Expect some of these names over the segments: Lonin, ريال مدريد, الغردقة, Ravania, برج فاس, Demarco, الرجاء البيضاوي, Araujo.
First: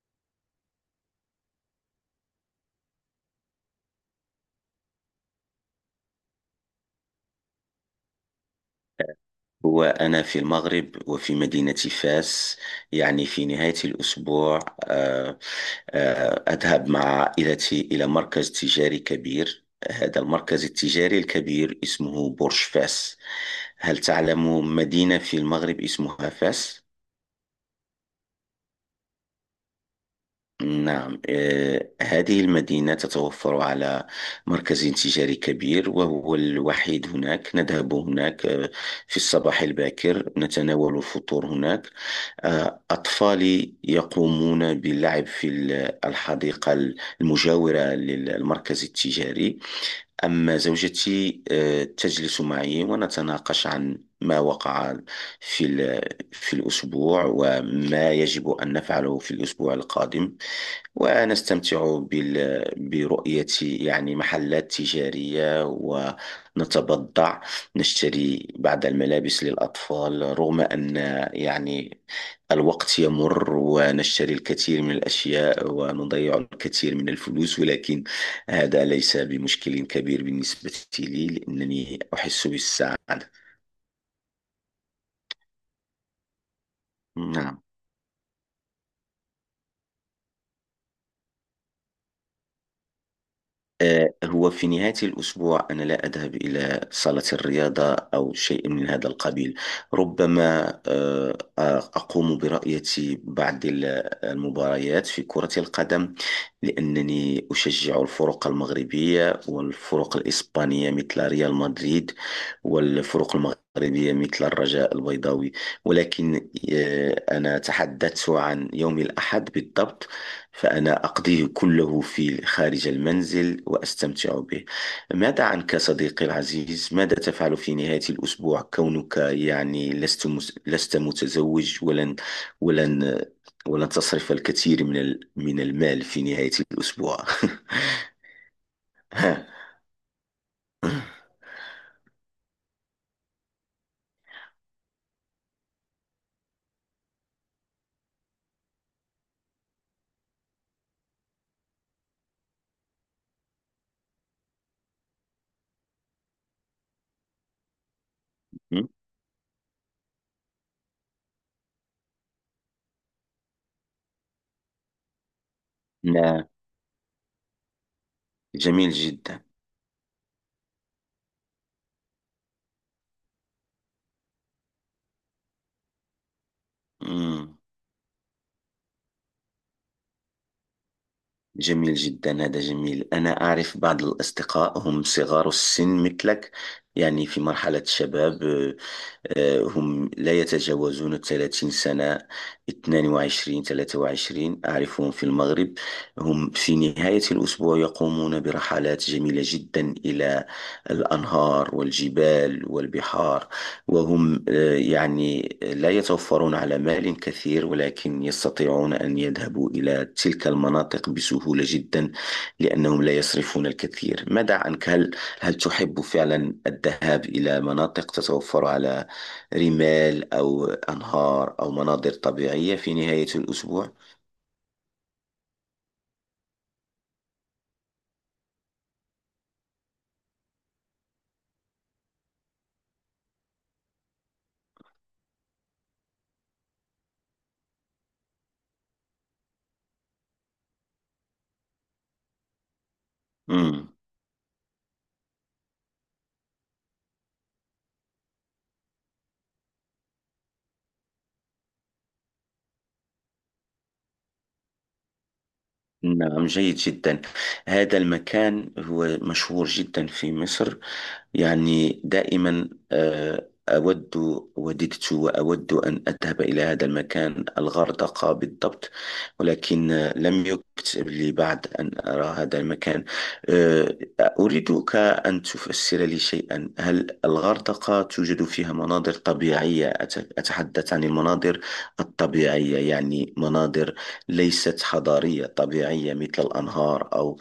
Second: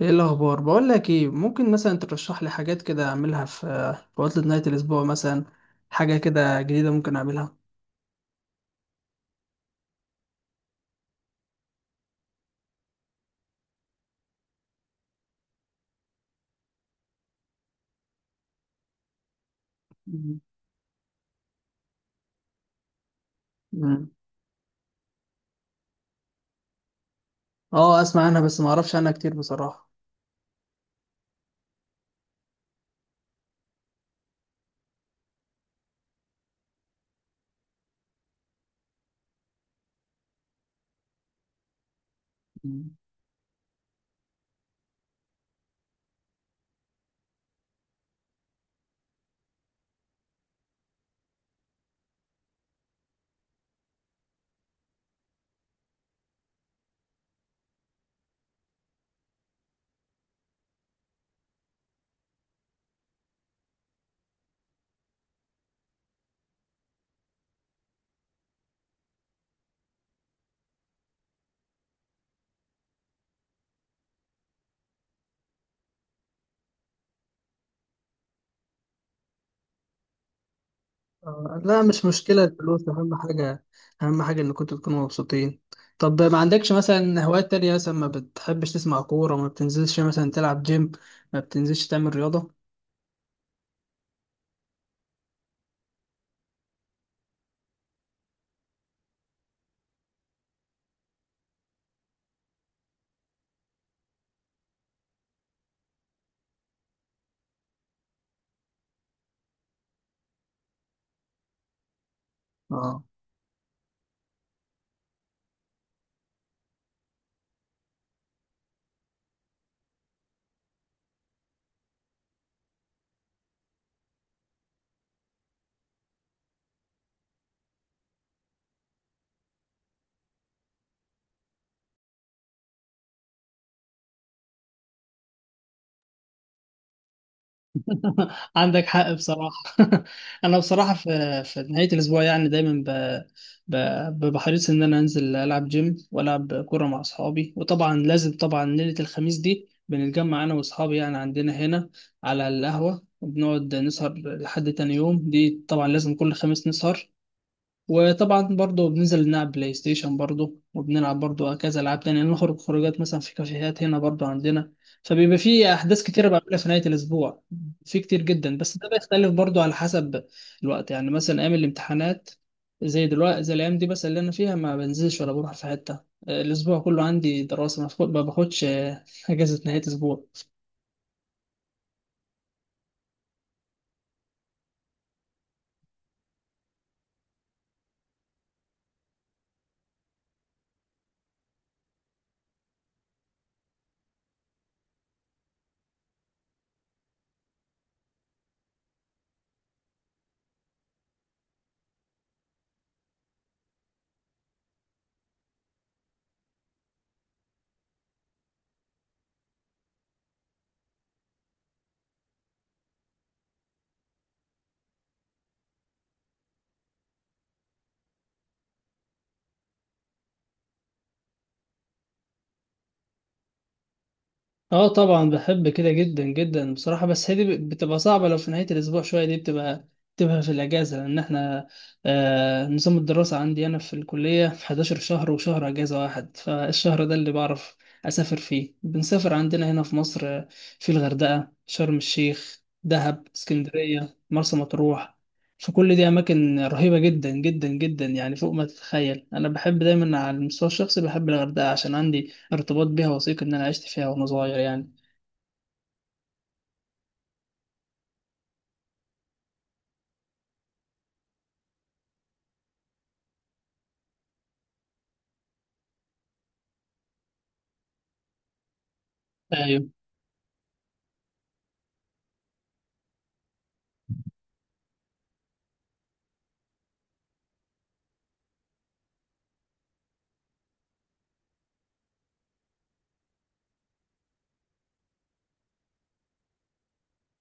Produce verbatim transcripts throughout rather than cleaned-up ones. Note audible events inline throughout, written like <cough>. ايه الاخبار؟ بقول لك ايه، ممكن مثلا ترشح لي حاجات كده اعملها في في عطلة نهاية الاسبوع مثلا. حاجة كده جديدة ممكن اعملها. وأنا في المغرب وفي مدينة فاس، يعني في نهاية الأسبوع. آه، آه، أذهب مع عائلتي إلى مركز تجاري كبير. هذا مم. المركز التجاري الكبير اسمه برج فاس. هل مم. تعلم مدينة في المغرب اسمها فاس؟ اه، اسمع عنها بس ما اعرفش عنها كتير بصراحة. نعم. آه، هذه المدينة تتوفر على مركز تجاري كبير وهو الوحيد هناك. نذهب هناك آه، في الصباح الباكر، نتناول الفطور هناك. آه، مم. أطفالي يقومون باللعب في ال- الحديقة المجاورة للمركز التجاري. أما زوجتي آه، تجلس معي ونتناقش عن ما وقع في ال- في الأسبوع، وما يجب أن نفعله في الأسبوع القادم. ونستمتع بال... برؤية يعني محلات تجارية، ونتبضع، نشتري بعض الملابس للأطفال، رغم أن، يعني، الوقت يمر ونشتري الكثير من الأشياء ونضيع الكثير من الفلوس، ولكن هذا ليس بمشكل كبير بالنسبة لي، آه، لا، لأنني مش مشكلة، أحس الفلوس أهم بالسعادة. حاجة، أهم حاجة إن كنتوا تكونوا مبسوطين. طب ما عندكش مثلا هوايات نعم. تانية؟ مثلا ما بتحبش تسمع كورة؟ ما بتنزلش مثلا تلعب جيم؟ ما بتنزلش تعمل رياضة؟ آه، هو في نهاية الأسبوع أنا لا أذهب إلى صالة الرياضة أو شيء من هذا القبيل. ربما آه، آه، أقوم برؤية بعض ال- المباريات في كرة القدم، لأنني أشجع الفرق المغربية والفرق الإسبانية مثل ريال مدريد، اه. والفرق المغربية مثل الرجاء البيضاوي. ولكن آه، أنا تحدثت عن يوم الأحد بالضبط، فأنا أقضيه كله في خارج المنزل وأستمتع به. ماذا عنك صديقي العزيز؟ ماذا تفعل في نهاية الأسبوع كونك يعني لست مس... لست متزوج، ولن ولن ولن تصرف الكثير من ال... من المال في نهاية الأسبوع؟ <laughs> <laughs> عندك حق ها. بصراحة. <laughs> أنا بصراحة في في نهاية الأسبوع يعني دايما ب... ب... بحريص إن أنا أنزل ألعب جيم وألعب كورة مع أصحابي، وطبعا لازم، طبعا ليلة الخميس دي بنتجمع أنا وأصحابي يعني عندنا هنا على القهوة وبنقعد نسهر لحد تاني يوم، دي طبعا لازم كل خميس نسهر. وطبعا برضه بننزل نلعب بلاي ستيشن برضه، وبنلعب برضه كذا العاب تانية، نخرج خروجات مثلا في كافيهات هنا برضه عندنا. فبيبقى في احداث كتيره لا، بعملها في نهايه الاسبوع، في كتير جدا، بس ده جميل بيختلف جدا. برضه على حسب الوقت. يعني مثلا ايام الامتحانات زي دلوقتي، زي الايام دي بس اللي انا فيها، ما بنزلش ولا بروح في حته. آه، الاسبوع كله عندي مم. دراسه، ما باخد- ما باخدش آه، <laughs> اجازه نهايه اسبوع. جميل جدا، هذا جميل. أنا أعرف بعض الأصدقاء، هم صغار السن مثلك، يعني في مرحلة الشباب. آه، هم لا يتجاوزون ثلاثين سنة، اتنين وعشرين، ثلاثة وعشرين، أعرفهم في المغرب. هم في نهاية الأسبوع يقومون برحلات جميلة جدا إلى الأنهار والجبال والبحار، وهم آه، يعني لا يتوفرون على مال كثير، ولكن يستطيعون أن يذهبوا إلى تلك المناطق بسهولة جدا، لأنهم لا يصرفون الكثير. ماذا عنك، هل هل تحب فعلا الذهاب إلى مناطق تتوفر على رمال أو أنهار أو مناظر طبيعية في نهاية الأسبوع؟ اه طبعا بحب كده جدا جدا بصراحة، بس هي دي بتبقى صعبة. لو في نهاية الأسبوع شوية دي بتبقى بتبقى في الأجازة. لأن احنا، آه، نظام الدراسة عندي أنا في الكلية في احداشر شهر وشهر أجازة واحد، فالشهر ده اللي بعرف أسافر فيه. بنسافر عندنا هنا في مصر، آه، في الغردقة، شرم الشيخ، دهب، مم. اسكندرية، مرسى مطروح. فكل دي أماكن رهيبة جدا جدا جدا، يعني فوق ما تتخيل. أنا بحب دايما على المستوى الشخصي بحب الغردقة عشان عندي ارتباط بيها وثيق، إن أنا عشت فيها وأنا صغير يعني. نعم، جيد جدا. هذا المكان هو مشهور جدا في مصر، يعني دائما آه، أود، وددت وأود أن أذهب إلى هذا المكان، الغردقة بالضبط، أيوة. ولكن آه، لم يكتب لي بعد أن أرى هذا المكان. آه، أريدك أن تفسر لي شيئا. هل الغردقة توجد فيها مناظر طبيعية؟ أت- أتحدث عن المناظر الطبيعية، يعني مناظر ليست حضارية، طبيعية، مثل الأنهار أو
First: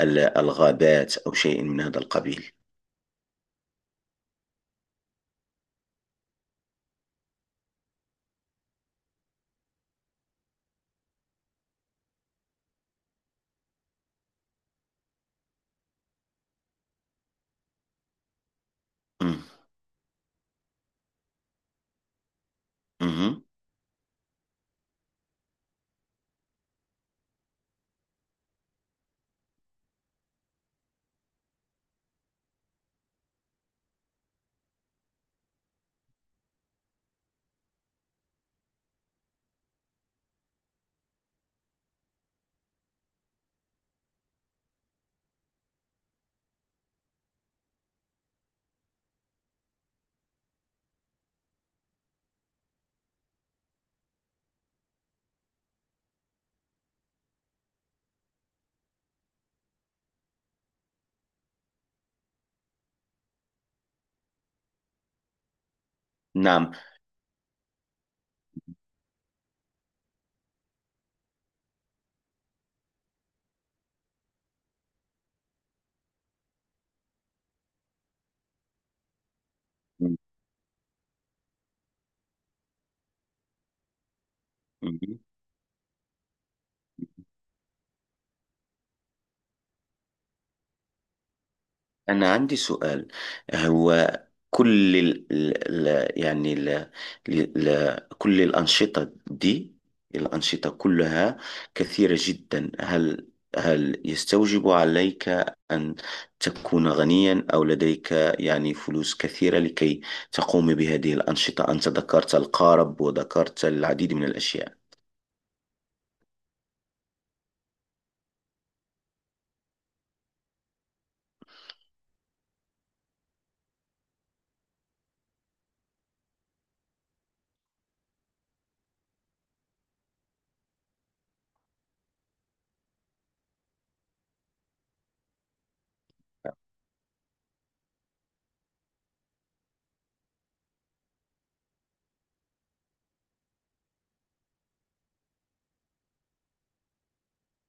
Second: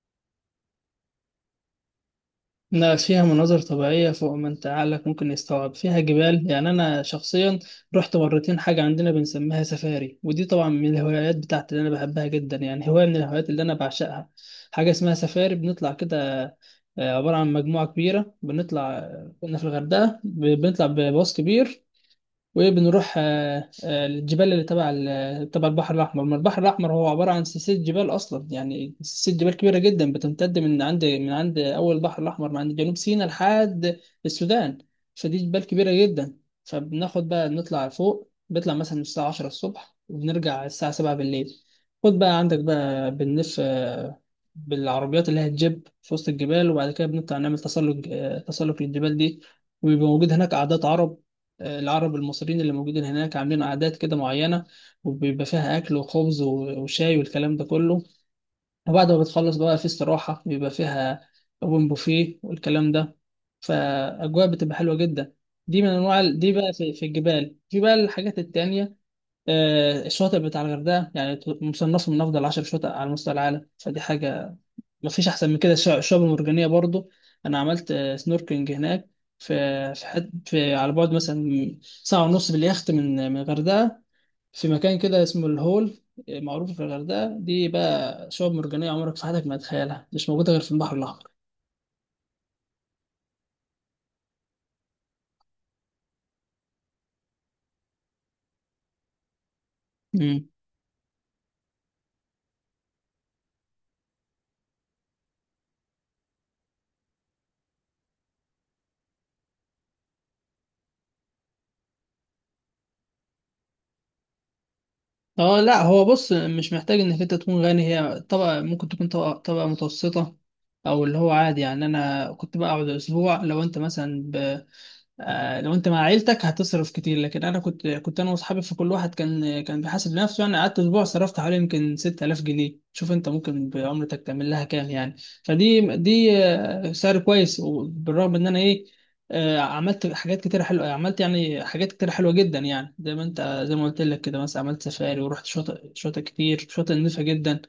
ال- الغابات أو شيء من هذا القبيل. لا، فيها مناظر طبيعية فوق ما أنت عقلك ممكن يستوعب، فيها جبال. يعني أنا شخصيا رحت مرتين حاجة عندنا بنسميها سفاري، ودي طبعا من الهوايات بتاعتي اللي أنا بحبها جدا، يعني هواية من الهوايات اللي أنا بعشقها. حاجة اسمها سفاري، بنطلع كده، آه، عبارة عن مجموعة كبيرة بنطلع. مم. كنا في الغردقة، ب- بنطلع بباص كبير وبنروح، مم. آه، آه، الجبال اللي تبع ال- تبع البحر الأحمر. ما البحر الأحمر هو عبارة عن سلسلة جبال أصلا، يعني سلسلة جبال كبيرة جدا بتمتد من عند من عند أول البحر الأحمر، من عند جنوب سيناء لحد السودان. فدي جبال كبيرة جدا. فبناخد بقى نطلع فوق، بنطلع مثلا الساعة عشرة الصبح وبنرجع الساعة سبعة بالليل. خد بقى عندك بقى، بنلف آه، بالعربيات اللي هي الجيب في وسط الجبال، وبعد كده بنطلع نعمل تسلق، آه، تسلق للجبال دي. وبيبقى موجود هناك عادات عرب، العرب المصريين اللي موجودين هناك عاملين عادات كده معينة، وبيبقى فيها أكل وخبز و- وشاي والكلام ده كله. وبعد ما بتخلص بقى في استراحة بيبقى فيها أوبن بوفيه والكلام ده، فأجواء بتبقى حلوة جدا. دي من أنواع ال- دي نعم. بقى في, في الجبال. في بقى الحاجات التانية، آه، الشواطئ بتاع الغردقة يعني ت- مصنفة من أفضل عشر شواطئ على مستوى العالم، فدي حاجة مفيش احسن من كده. الش- الشعب المرجانيه برضو، انا عملت آه، سنوركلينج هناك في في, حد في على بعد مثلا ساعه ونص باليخت من من الغردقه، في مكان مم. كده اسمه الهول. آه، معروف في الغردقه دي بقى شعب مرجانيه عمرك في حياتك ما تتخيلها، مش موجوده غير في البحر الاحمر. أنا عندي سؤال. هو كل ال ال ال- يعني ال ال ال- كل الأنشطة دي، امم. الأنشطة كلها كثيرة جدا. هل هل يستوجب عليك أن تكون غنيا، أو لديك يعني فلوس كثيرة، لكي تقوم بهذه الأنشطة؟ أنت ذكرت القارب وذكرت العديد من الأشياء. اه لا، هو بص، مش محتاج انك انت تكون غني. هي طبقه ممكن تكون طبقه طبقه متوسطه او اللي هو عادي يعني. انا كنت بقعد اسبوع. لو انت مثلا، آه، لو انت مع عيلتك هتصرف كتير، لكن انا كنت كنت انا واصحابي، فكل واحد كان كان بيحاسب نفسه يعني. قعدت اسبوع صرفت حوالي يمكن ستة آلاف جنيه، شوف انت ممكن بعمرتك تعمل لها كام يعني. فدي دي آه، سعر كويس، وبالرغم ان انا ايه، آه، عملت حاجات كتير حلوه، عملت يعني حاجات كتير حلوه جدا يعني. زي ما انت، زي ما قلت لك كده، مثلا عملت سفاري ورحت شاطئ شاطئ كتير، شاطئ نظيفه جدا.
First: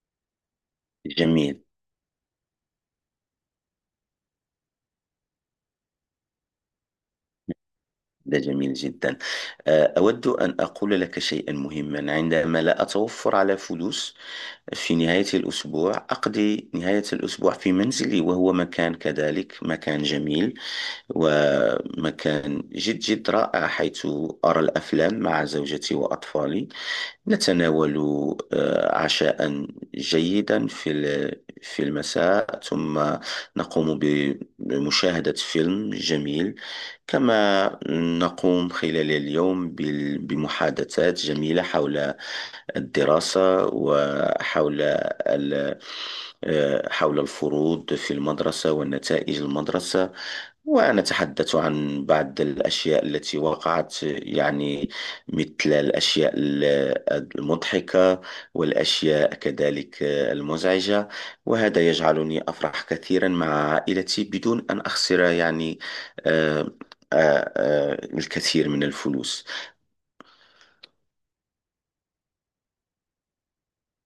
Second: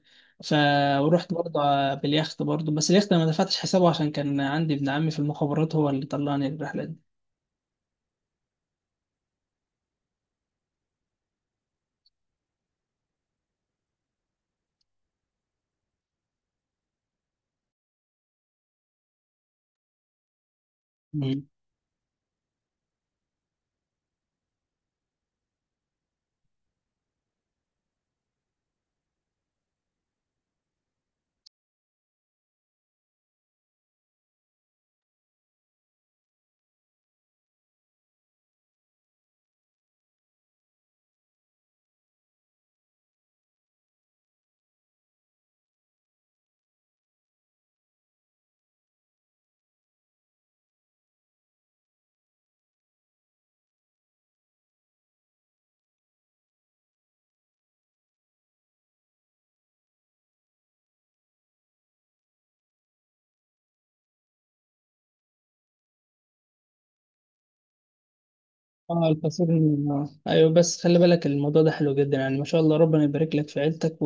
ف، ورحت برضه جميل، باليخت برضه، بس اليخت أنا ما دفعتش حسابه عشان كان عندي ابن عمي في المخابرات هو اللي طلعني الرحله دي. ده جميل جدا. أه، أود أن أقول لك شيئا مهما. عندما لا أتوفر على فلوس في نهاية الأسبوع، أقضي نهاية الأسبوع في منزلي، وهو مكان كذلك مكان جميل، مم. ومكان جد جد رائع، حيث أرى الأفلام مع زوجتي وأطفالي. نتناول آه، عشاء جيدا في ال- في المساء، ثم نقوم ب- بمشاهدة فيلم جميل. كما نقوم خلال اليوم بال- بمحادثات جميلة حول الدراسة، وحول ال- آه، حول الفروض في المدرسة ونتائج المدرسة، ونتحدث عن بعض الأشياء التي وقعت، يعني مثل الأشياء ال- المضحكة، والأشياء كذلك آه، المزعجة. وهذا يجعلني أفرح كثيرا مع عائلتي، بدون أن أخسر يعني آه، آه، آه، الكثير من اه الفلوس. الفصيل. آه. ايوه بس خلي بالك، الموضوع ده حلو جدا، يعني ما شاء الله ربنا يبارك لك في عيلتك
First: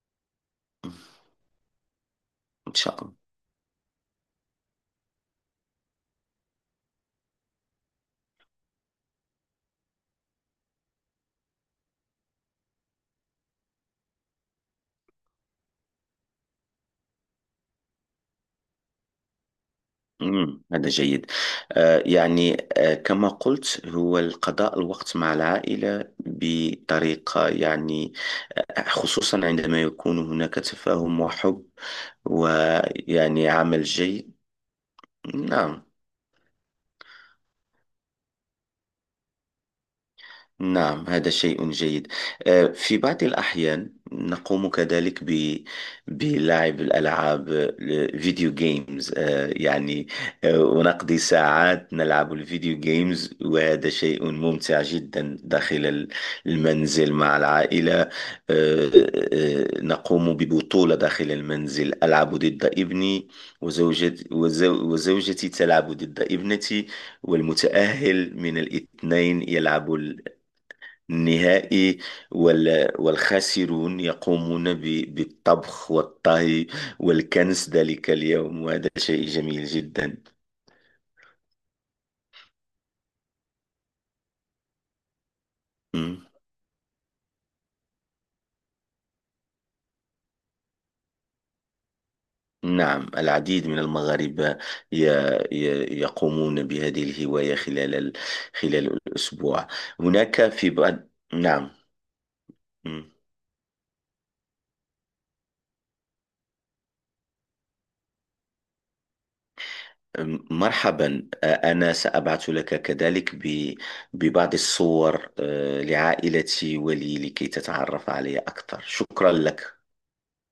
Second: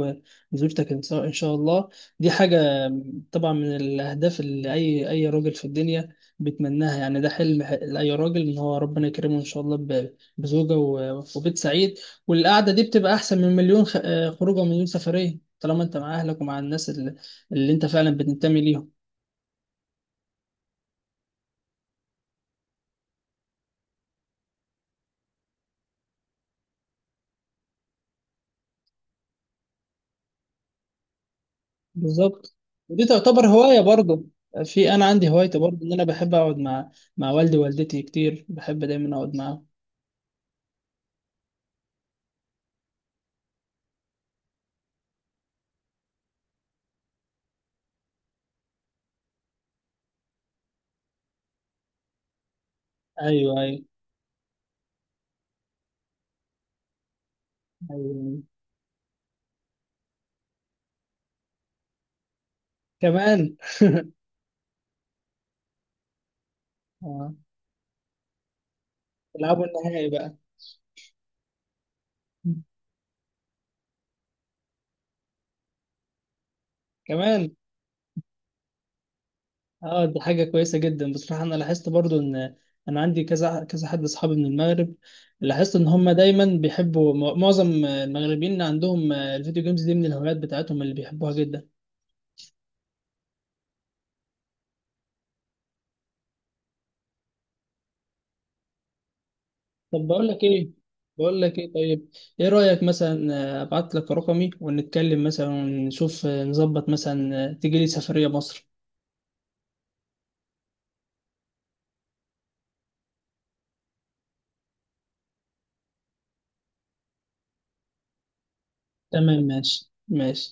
وزوجتك ان شاء إن شاء الله. دي حاجه إن شاء الله. طبعا من الاهداف اللي اي اي راجل في الدنيا بيتمناها، يعني ده حلم ح- لاي راجل ان هو ربنا يكرمه ان شاء الله ب- بزوجه و- وبيت سعيد. والقعده دي بتبقى احسن من مليون خ- آه، خروجه ومليون سفريه طالما انت مع اهلك ومع الناس اللي, اللي انت فعلا بتنتمي ليهم. مم، هذا جيد. آه، يعني آه، كما قلت، هو القضاء الوقت مع العائلة بطريقة يعني آه، خصوصا عندما يكون هناك تفاهم وحب، بالظبط. ودي تعتبر ويعني هواية عمل برضه. جيد. في أنا عندي هوايتي نعم. برضه، إن أنا بحب أقعد مع، مع والدي ووالدتي كتير، بحب دايما أقعد معاهم. نعم، هذا شيء جيد. آه، في بعض الأحيان نقوم كذلك ب... بلعب الألعاب، الفيديو جيمز، آه، يعني آه، ونقضي ساعات نلعب الفيديو جيمز، أيوه، أيوه. وهذا شيء ممتع جدا داخل ال- المنزل مع العائلة. آه، أيوه. آه، نقوم ببطولة داخل المنزل، ألعب ضد ابني كمان. وزوجتي، وزو... وزوجتي تلعب ضد ابنتي، آه. والمتأهل من الاثنين يلعبوا يلعب النهائي بقى. نهائي، وال- والخاسرون يقومون ب- بالطبخ والطهي كمان. والكنس ذلك اليوم، وهذا شيء جميل اه جدا. دي حاجة كويسة جدا بصراحة. أنا لاحظت برضو إن أنا عندي كذا كذا حد أصحابي من المغرب، لاحظت إن هم مم. دايما بيحبوا، معظم المغربيين عندهم الفيديو جيمز دي من الهوايات بتاعتهم اللي بيحبوها جدا. نعم، العديد من المغاربة ي- ي- يقومون بهذه الهواية خلال ال- خلال الأسبوع. طب بقول لك هناك ايه، في بعض. بقول لك نعم. ايه طيب، ايه رأيك مم. مثلا، آه، ابعت لك رقمي ونتكلم مثلا ونشوف آه، نظبط مثلا آه، تيجي لي سفرية مصر. مرحبا. آه، أنا سأبعث لك كذلك ب- ببعض الصور آه، لعائلتي ولي، لكي تتعرف علي أكثر. شكرا تمام، لك. ماشي ماشي.